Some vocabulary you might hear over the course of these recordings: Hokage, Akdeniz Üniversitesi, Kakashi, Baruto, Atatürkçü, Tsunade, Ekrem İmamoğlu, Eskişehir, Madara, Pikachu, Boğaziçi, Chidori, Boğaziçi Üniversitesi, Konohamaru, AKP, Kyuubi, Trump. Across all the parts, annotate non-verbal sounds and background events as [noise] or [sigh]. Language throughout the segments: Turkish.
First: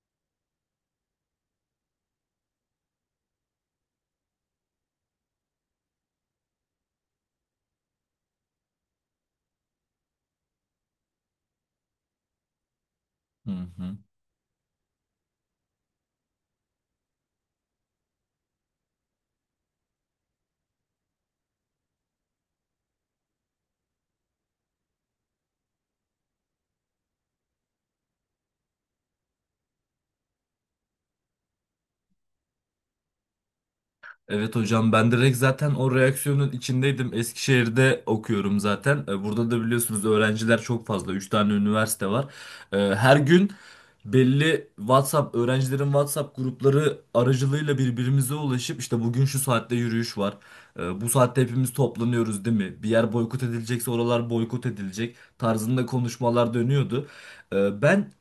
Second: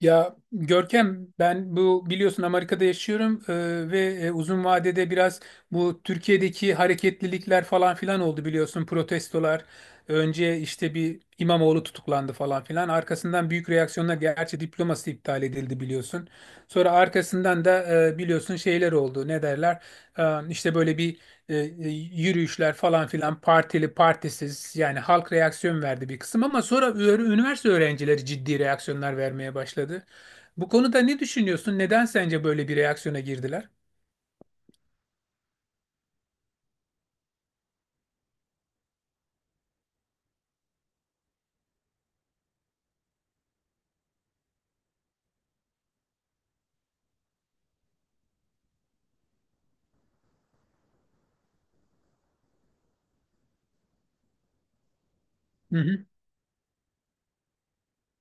Ya Görkem, ben bu biliyorsun Amerika'da yaşıyorum, ve uzun vadede biraz bu Türkiye'deki hareketlilikler falan filan oldu, biliyorsun, protestolar. Önce işte bir İmamoğlu tutuklandı falan filan. Hı Arkasından büyük hı. reaksiyonlar, gerçi diploması iptal edildi biliyorsun. Sonra arkasından da biliyorsun şeyler oldu, ne derler, E, işte böyle bir yürüyüşler falan filan, partili partisiz, yani halk reaksiyon verdi bir kısım, ama sonra üniversite öğrencileri ciddi reaksiyonlar vermeye başladı. Bu konuda ne düşünüyorsun? Neden sence böyle bir reaksiyona girdiler? Evet hocam, ben direkt zaten o reaksiyonun içindeydim. Eskişehir'de okuyorum zaten. Burada da biliyorsunuz öğrenciler çok fazla. 3 tane üniversite var. Her gün belli WhatsApp, öğrencilerin WhatsApp grupları aracılığıyla birbirimize ulaşıp işte bugün şu saatte yürüyüş var. Bu saatte hepimiz toplanıyoruz, değil mi? Bir yer boykot edilecekse oralar boykot edilecek Hı tarzında hı. konuşmalar dönüyordu. Ben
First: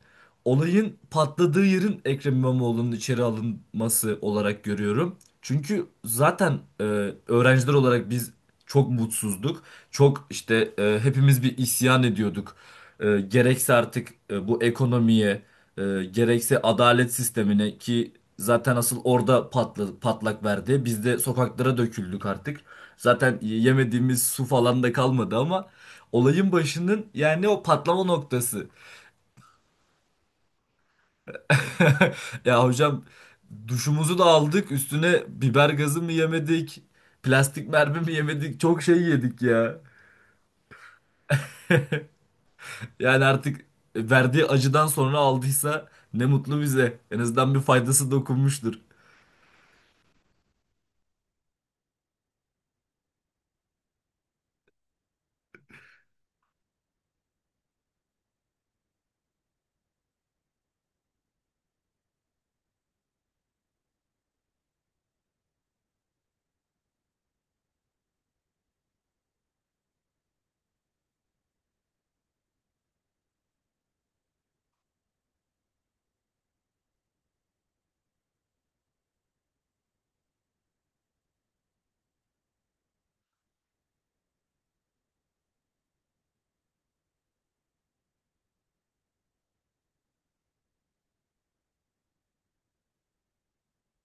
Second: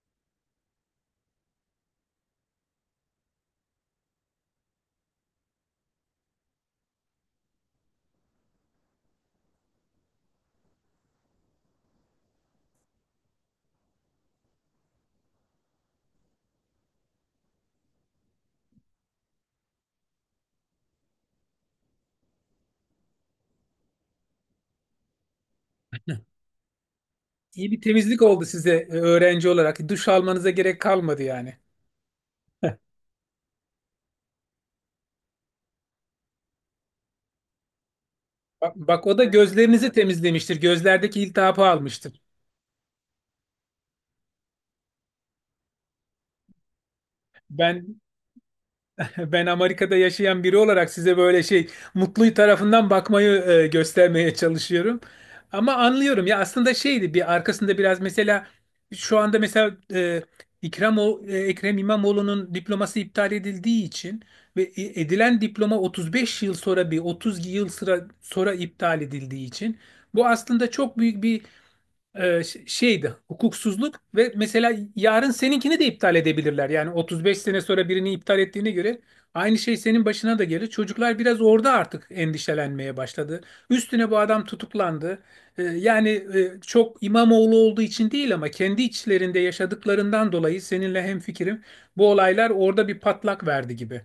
olayın patladığı yerin Ekrem İmamoğlu'nun içeri alınması olarak görüyorum. Çünkü zaten öğrenciler olarak biz çok mutsuzduk. Çok işte hepimiz bir isyan ediyorduk. Gerekse artık bu ekonomiye, e, gerekse adalet sistemine ki zaten asıl orada patladı, patlak verdi. Biz de sokaklara döküldük artık. Zaten yemediğimiz su falan da kalmadı ama olayın başının yani o İyi bir patlama temizlik oldu noktası. size öğrenci olarak. Duş almanıza gerek kalmadı yani. [laughs] Ya hocam, duşumuzu da aldık, üstüne biber gazı mı yemedik, plastik mermi mi yemedik, Bak, çok şey bak, o da yedik ya. gözlerinizi temizlemiştir. Gözlerdeki iltihabı almıştır. Yani artık verdiği acıdan sonra aldıysa ne mutlu bize, en azından bir Ben faydası dokunmuştur. [laughs] ben Amerika'da yaşayan biri olarak size böyle şey, mutlu tarafından bakmayı göstermeye çalışıyorum. Ama anlıyorum ya, aslında şeydi, bir arkasında biraz, mesela şu anda mesela Ekrem İmamoğlu'nun diploması iptal edildiği için ve edilen diploma 35 yıl sonra bir 30 yıl sıra, sonra iptal edildiği için, bu aslında çok büyük bir şeydi, hukuksuzluk. Ve mesela yarın seninkini de iptal edebilirler. Yani 35 sene sonra birini iptal ettiğine göre aynı şey senin başına da gelir. Çocuklar biraz orada artık endişelenmeye başladı. Üstüne bu adam tutuklandı. Yani çok İmamoğlu olduğu için değil, ama kendi içlerinde yaşadıklarından dolayı seninle hemfikirim. Bu olaylar orada bir patlak verdi gibi.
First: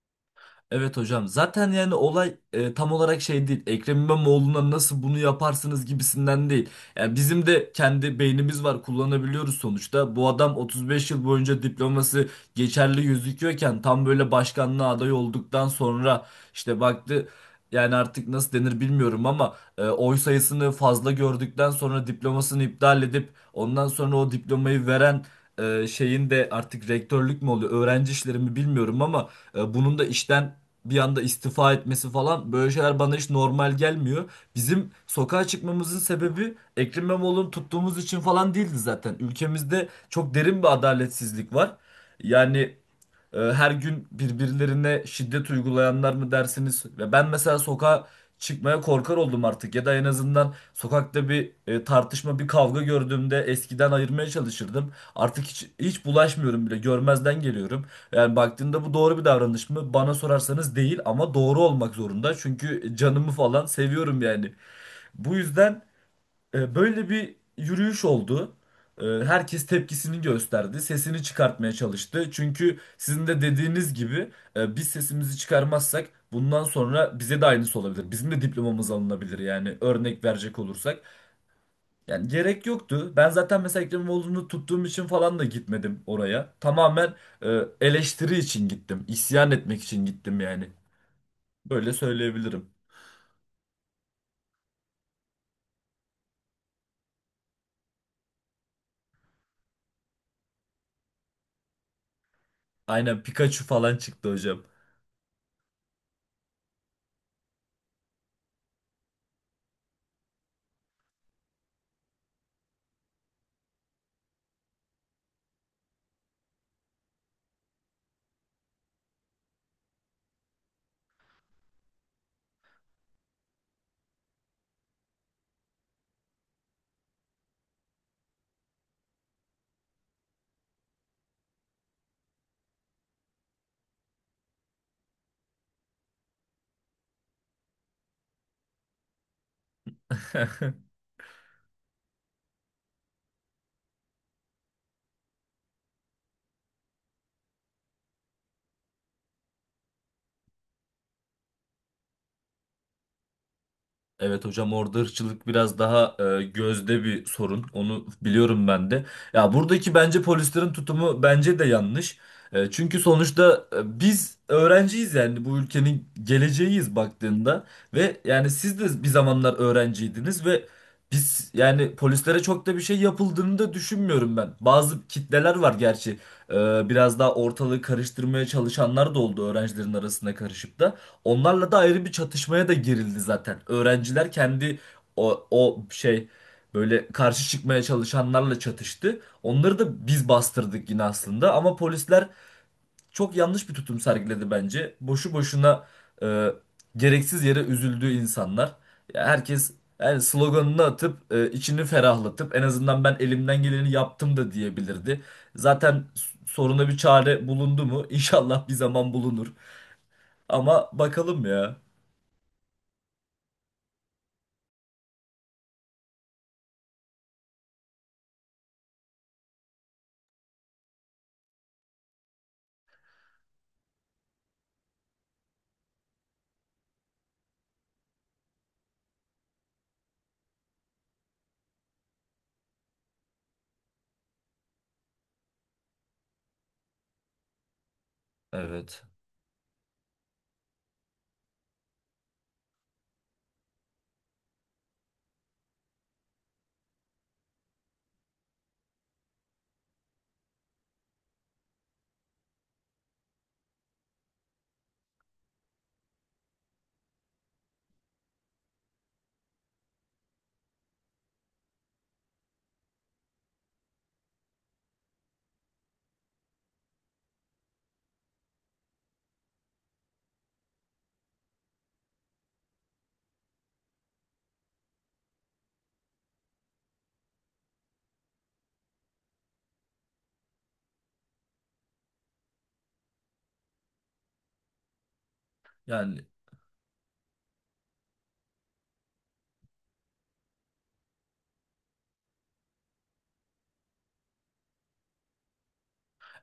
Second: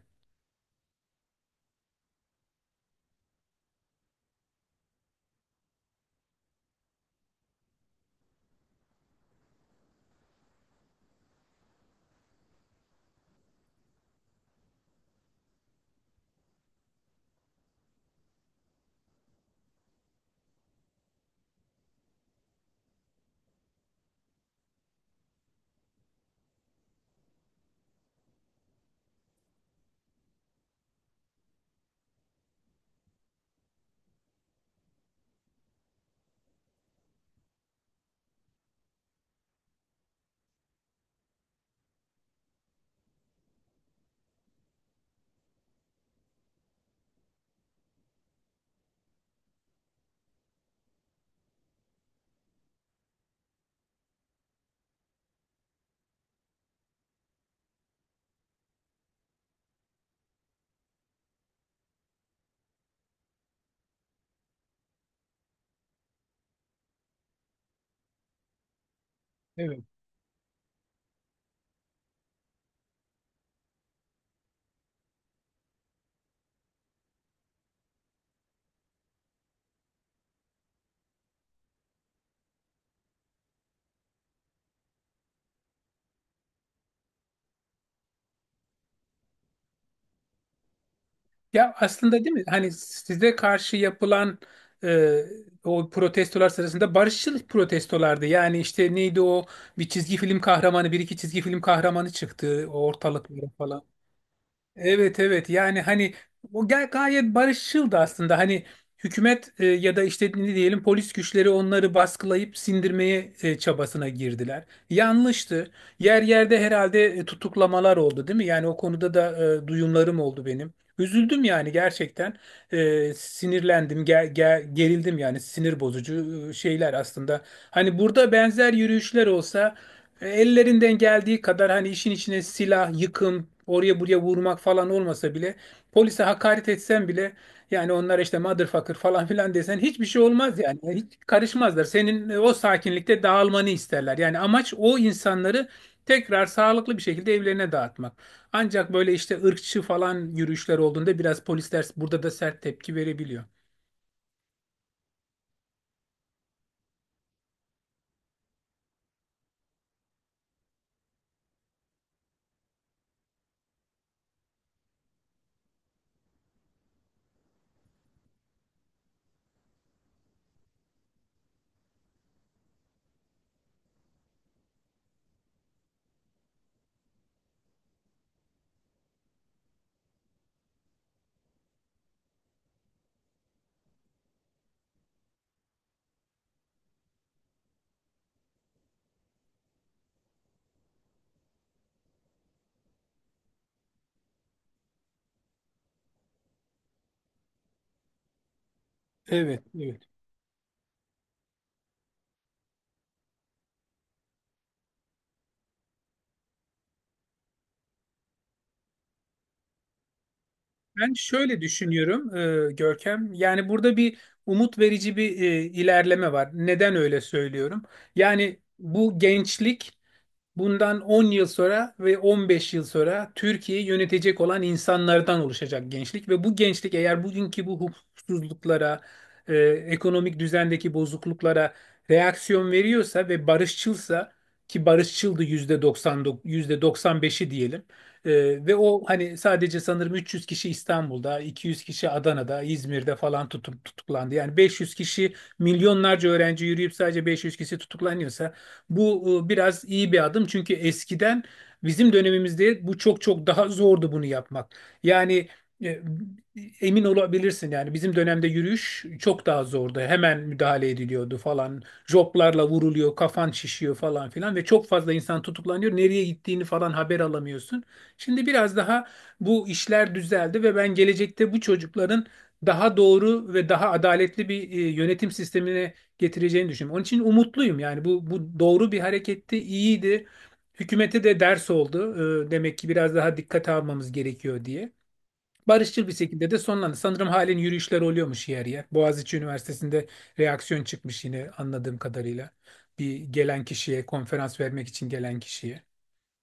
Evet hocam. Zaten yani olay tam olarak şey değil. Ekrem İmamoğlu'na nasıl bunu yaparsınız gibisinden değil. Yani bizim de kendi beynimiz var, kullanabiliyoruz sonuçta. Bu adam 35 yıl boyunca diploması geçerli gözüküyorken tam böyle başkanlığa aday olduktan sonra işte baktı yani artık nasıl denir bilmiyorum ama oy sayısını fazla gördükten sonra diplomasını iptal edip ondan sonra o diplomayı veren şeyin de artık rektörlük mü oluyor, öğrenci işleri mi bilmiyorum ama bunun da işten bir anda istifa etmesi falan, böyle şeyler bana hiç normal gelmiyor. Bizim sokağa çıkmamızın sebebi Ekrem İmamoğlu'nu tuttuğumuz için falan değildi zaten. Ülkemizde çok derin bir adaletsizlik var. Yani her gün birbirlerine şiddet uygulayanlar mı dersiniz? Ve ben mesela sokağa çıkmaya korkar oldum artık. Ya da en azından sokakta bir tartışma, bir kavga gördüğümde eskiden ayırmaya çalışırdım. Artık hiç, hiç bulaşmıyorum bile. Görmezden geliyorum. Yani baktığında bu doğru bir davranış mı? Bana sorarsanız değil ama doğru olmak zorunda. Çünkü canımı falan seviyorum yani. Bu yüzden böyle bir yürüyüş oldu. Herkes Evet. tepkisini gösterdi, sesini çıkartmaya çalıştı. Çünkü sizin de dediğiniz gibi biz sesimizi çıkarmazsak bundan sonra bize de aynısı olabilir. Bizim de diplomamız alınabilir yani, örnek verecek olursak. Yani gerek yoktu. Ben zaten mesela Ekrem İmamoğlu'nu tuttuğum için falan da gitmedim oraya. Tamamen eleştiri için gittim, isyan etmek için gittim yani. Ya Böyle aslında değil mi? söyleyebilirim. Hani size karşı yapılan e, o protestolar sırasında, barışçıl protestolardı. Yani işte neydi o, bir çizgi film kahramanı, bir iki çizgi film kahramanı çıktı Aynen ortalıklara Pikachu falan. falan çıktı hocam. Evet, evet, yani hani o gayet barışçıldı aslında. Hani hükümet, ya da işte ne diyelim, polis güçleri onları baskılayıp sindirmeye çabasına girdiler. Yanlıştı. Yer yerde herhalde tutuklamalar oldu değil mi? Yani o konuda da duyumlarım oldu benim. Üzüldüm yani gerçekten. Sinirlendim, gerildim, yani sinir bozucu şeyler aslında. Hani burada benzer yürüyüşler olsa, ellerinden geldiği kadar, hani işin içine silah, yıkım, oraya buraya vurmak falan olmasa bile, polise hakaret etsen bile, yani onlara işte motherfucker falan [laughs] filan desen, hiçbir şey olmaz yani. [laughs] Yani hiç karışmazlar. Senin o sakinlikte dağılmanı isterler. Yani amaç, o insanları tekrar sağlıklı bir şekilde evlerine dağıtmak. Ancak böyle işte ırkçı falan yürüyüşler olduğunda biraz polisler burada da sert tepki verebiliyor. Evet hocam, orada ırkçılık biraz daha gözde bir sorun. Onu biliyorum ben de. Ya buradaki bence polislerin tutumu bence de yanlış. Çünkü sonuçta biz öğrenciyiz, yani bu ülkenin geleceğiyiz baktığında ve yani siz de bir zamanlar öğrenciydiniz ve biz yani polislere çok da bir şey yapıldığını da düşünmüyorum ben. Bazı kitleler var gerçi. E, Biraz daha ortalığı karıştırmaya çalışanlar da oldu öğrencilerin arasına karışıp da. Onlarla da ayrı bir çatışmaya da girildi zaten. Öğrenciler kendi o şey, böyle karşı çıkmaya çalışanlarla çatıştı. Onları da biz bastırdık yine aslında ama polisler çok yanlış bir tutum sergiledi bence. Boşu boşuna e, gereksiz yere üzüldü insanlar. Ya Evet, herkes evet. yani sloganını atıp içini ferahlatıp en azından ben elimden geleni yaptım da diyebilirdi. Zaten soruna bir çare bulundu mu? [laughs] İnşallah bir zaman bulunur. Ama Ben bakalım şöyle ya. düşünüyorum, Görkem. Yani burada bir umut verici bir ilerleme var. Neden öyle söylüyorum? Yani bu gençlik, bundan 10 yıl sonra ve 15 yıl sonra Türkiye'yi yönetecek olan insanlardan oluşacak gençlik, ve bu gençlik eğer bugünkü bu hukuksuzluklara, e, ekonomik düzendeki bozukluklara reaksiyon veriyorsa ve barışçılsa, ki barışçıldı, %99, %95'i diyelim. E, ve o Evet. hani sadece sanırım 300 kişi İstanbul'da, 200 kişi Adana'da, İzmir'de falan tutup tutuklandı. Yani 500 kişi, milyonlarca öğrenci yürüyüp sadece 500 kişi tutuklanıyorsa, bu biraz iyi bir adım, çünkü eskiden, bizim dönemimizde bu çok çok daha zordu, bunu yapmak. Yani e, emin olabilirsin yani bizim dönemde yürüyüş çok daha zordu. Hemen müdahale ediliyordu falan. Joplarla vuruluyor, kafan şişiyor falan filan, ve çok fazla insan tutuklanıyor. Nereye gittiğini falan haber alamıyorsun. Şimdi biraz daha bu işler düzeldi, ve ben gelecekte bu çocukların daha doğru ve daha adaletli bir yönetim sistemine getireceğini düşünüyorum. Onun için umutluyum, yani bu, bu doğru bir hareketti, iyiydi. Hükümete de ders oldu. Demek ki biraz daha dikkate almamız gerekiyor diye. Barışçıl bir Yani, şekilde de sonlandı. Sanırım halen yürüyüşler oluyormuş yer yer. Boğaziçi Üniversitesi'nde reaksiyon çıkmış yine, anladığım kadarıyla. Bir gelen kişiye, konferans vermek için gelen kişiye.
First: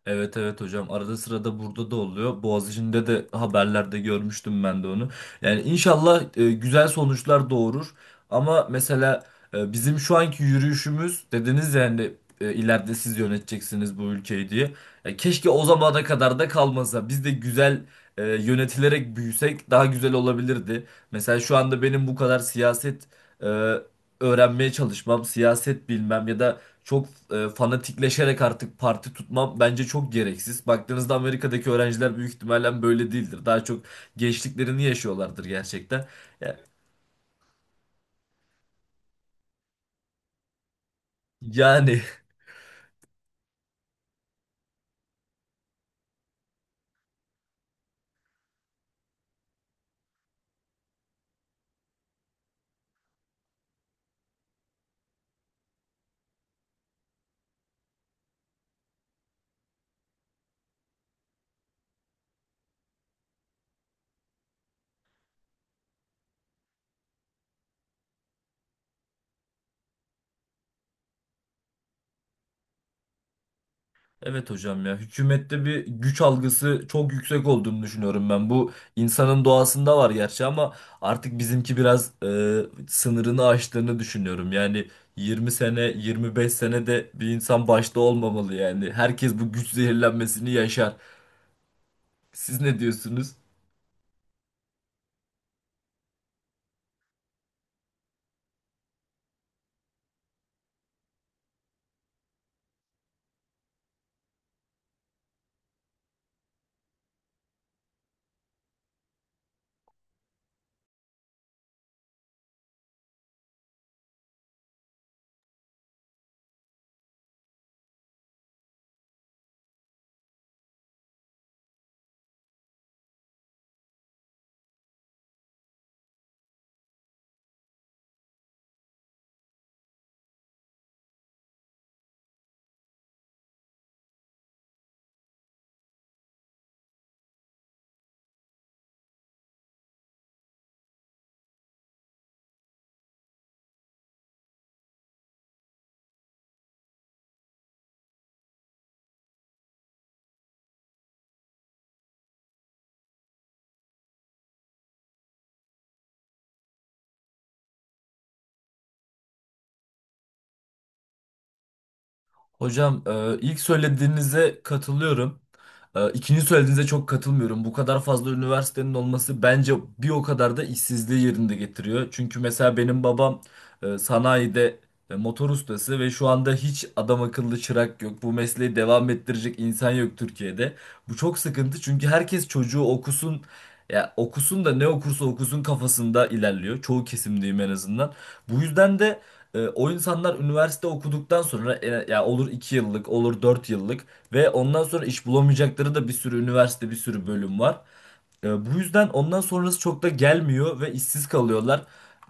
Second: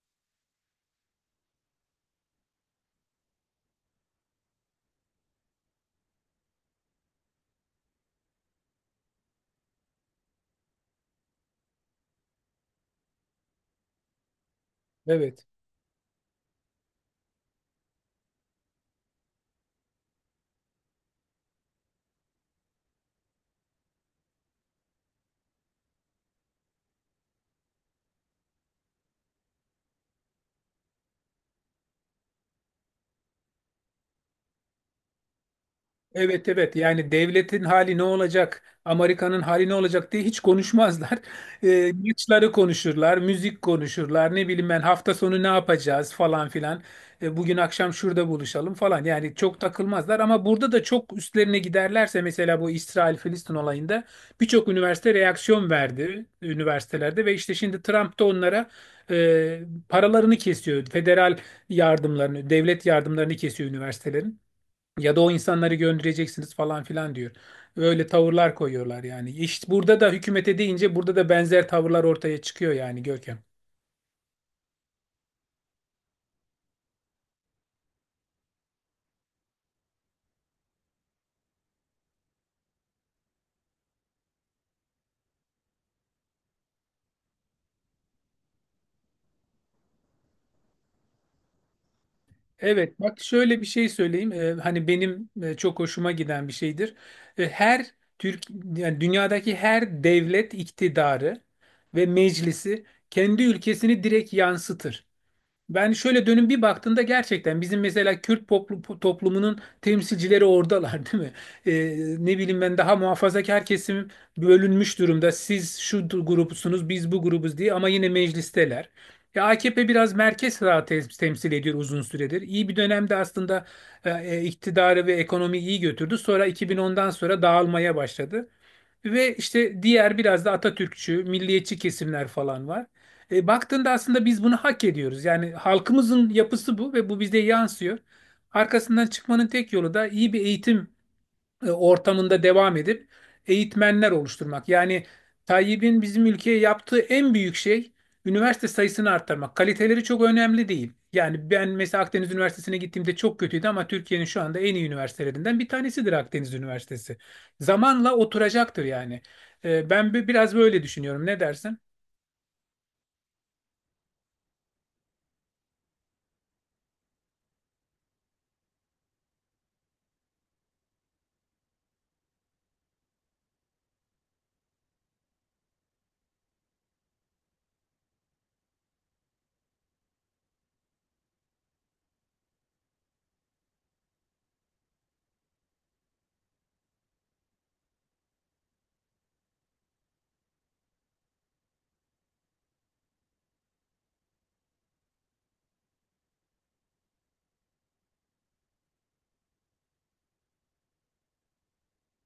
evet, evet hocam, arada sırada burada da oluyor. Boğaziçi'nde de haberlerde görmüştüm ben de onu. Yani inşallah güzel sonuçlar doğurur. Ama mesela bizim şu anki yürüyüşümüz dediniz yani ileride siz yöneteceksiniz bu ülkeyi diye. Ya Evet. keşke o zamana kadar da kalmasa. Biz de güzel yönetilerek büyüsek daha güzel olabilirdi. Mesela şu anda benim bu kadar siyaset e, öğrenmeye çalışmam, siyaset bilmem ya da çok fanatikleşerek artık parti tutmam bence çok gereksiz. Baktığınızda Amerika'daki öğrenciler büyük ihtimalle böyle değildir. Daha çok gençliklerini yaşıyorlardır gerçekten. Evet, Ya- evet, yani devletin hali ne olacak, Amerika'nın hali ne olacak diye hiç konuşmazlar. [laughs] Yani maçları konuşurlar, müzik konuşurlar, ne bileyim ben, hafta sonu ne yapacağız falan filan. Bugün akşam şurada buluşalım falan, yani çok takılmazlar, ama burada da çok üstlerine giderlerse, mesela bu İsrail-Filistin olayında birçok üniversite reaksiyon verdi üniversitelerde, ve işte şimdi Trump da onlara e, paralarını kesiyor. Federal yardımlarını, devlet yardımlarını kesiyor üniversitelerin. Ya da o insanları göndereceksiniz falan filan diyor. Öyle tavırlar koyuyorlar yani. İşte burada da hükümete deyince burada da benzer tavırlar ortaya çıkıyor yani, Görkem. [laughs] evet hocam, ya hükümette bir güç algısı çok yüksek olduğunu düşünüyorum ben. Bu insanın doğasında var gerçi ama artık bizimki biraz sınırını aştığını düşünüyorum. Yani 20 sene, 25 sene de bir insan başta olmamalı yani. Herkes bu güç zehirlenmesini yaşar. Siz ne Evet, bak diyorsunuz? şöyle bir şey söyleyeyim. Hani benim çok hoşuma giden bir şeydir. Her Türk, yani dünyadaki her devlet, iktidarı ve meclisi kendi ülkesini direkt yansıtır. Ben şöyle dönüp bir baktığında gerçekten bizim mesela Kürt toplumunun temsilcileri oradalar değil mi? Ne bileyim ben, daha muhafazakar kesim bölünmüş durumda. Siz şu grupsunuz, biz bu grubuz diye, ama yine meclisteler. Ya AKP biraz merkez sağ temsil ediyor uzun süredir. İyi bir dönemde aslında iktidarı ve ekonomiyi iyi götürdü. Sonra 2010'dan sonra dağılmaya başladı. Ve işte diğer biraz da Atatürkçü, milliyetçi kesimler falan var. Baktığında aslında biz bunu hak ediyoruz. Yani halkımızın yapısı bu ve bu bize yansıyor. Arkasından çıkmanın tek yolu da iyi bir eğitim ortamında devam edip eğitmenler oluşturmak. Yani Tayyip'in bizim ülkeye yaptığı en büyük şey üniversite sayısını arttırmak. Kaliteleri çok önemli değil. Yani ben mesela Akdeniz Üniversitesi'ne gittiğimde çok kötüydü, ama Türkiye'nin şu anda en iyi üniversitelerinden bir tanesidir Akdeniz Üniversitesi. Zamanla oturacaktır yani. Ben biraz böyle düşünüyorum. Ne dersin? Hocam ilk söylediğinize katılıyorum. İkinci söylediğinize çok katılmıyorum. Bu kadar fazla üniversitenin olması bence bir o kadar da işsizliği yerinde getiriyor. Çünkü mesela benim babam sanayide motor ustası ve şu anda hiç adam akıllı çırak yok. Bu mesleği devam ettirecek insan yok Türkiye'de. Bu çok sıkıntı çünkü herkes çocuğu okusun. Ya okusun da ne okursa okusun kafasında ilerliyor. Çoğu kesimdeyim en azından. Bu yüzden de o insanlar üniversite okuduktan sonra ya olur 2 yıllık olur 4 yıllık ve ondan sonra iş bulamayacakları da bir sürü üniversite, bir sürü bölüm var. Bu yüzden ondan sonrası çok da gelmiyor ve işsiz kalıyorlar.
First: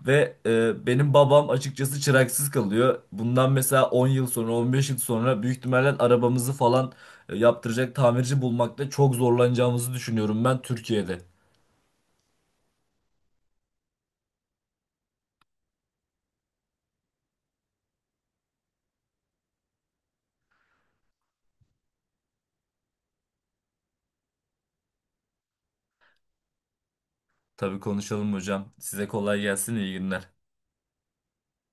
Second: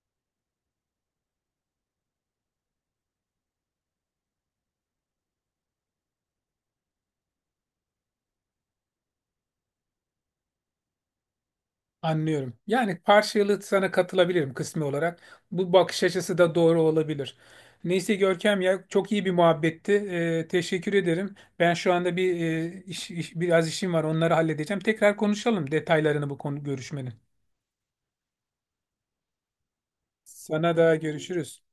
Ve benim babam açıkçası çıraksız kalıyor. Bundan mesela 10 yıl sonra, 15 yıl sonra büyük ihtimalle arabamızı falan yaptıracak tamirci bulmakta çok zorlanacağımızı düşünüyorum ben, Türkiye'de. Anlıyorum. Yani parçalı sana katılabilirim, kısmi olarak. Bu bakış açısı da doğru olabilir. Neyse Görkem, ya çok iyi bir muhabbetti. Teşekkür ederim. Ben şu anda bir biraz işim var. Onları halledeceğim. Tekrar konuşalım detaylarını bu konu görüşmenin. Tabii konuşalım hocam. Size kolay gelsin, iyi günler. Sana da, görüşürüz.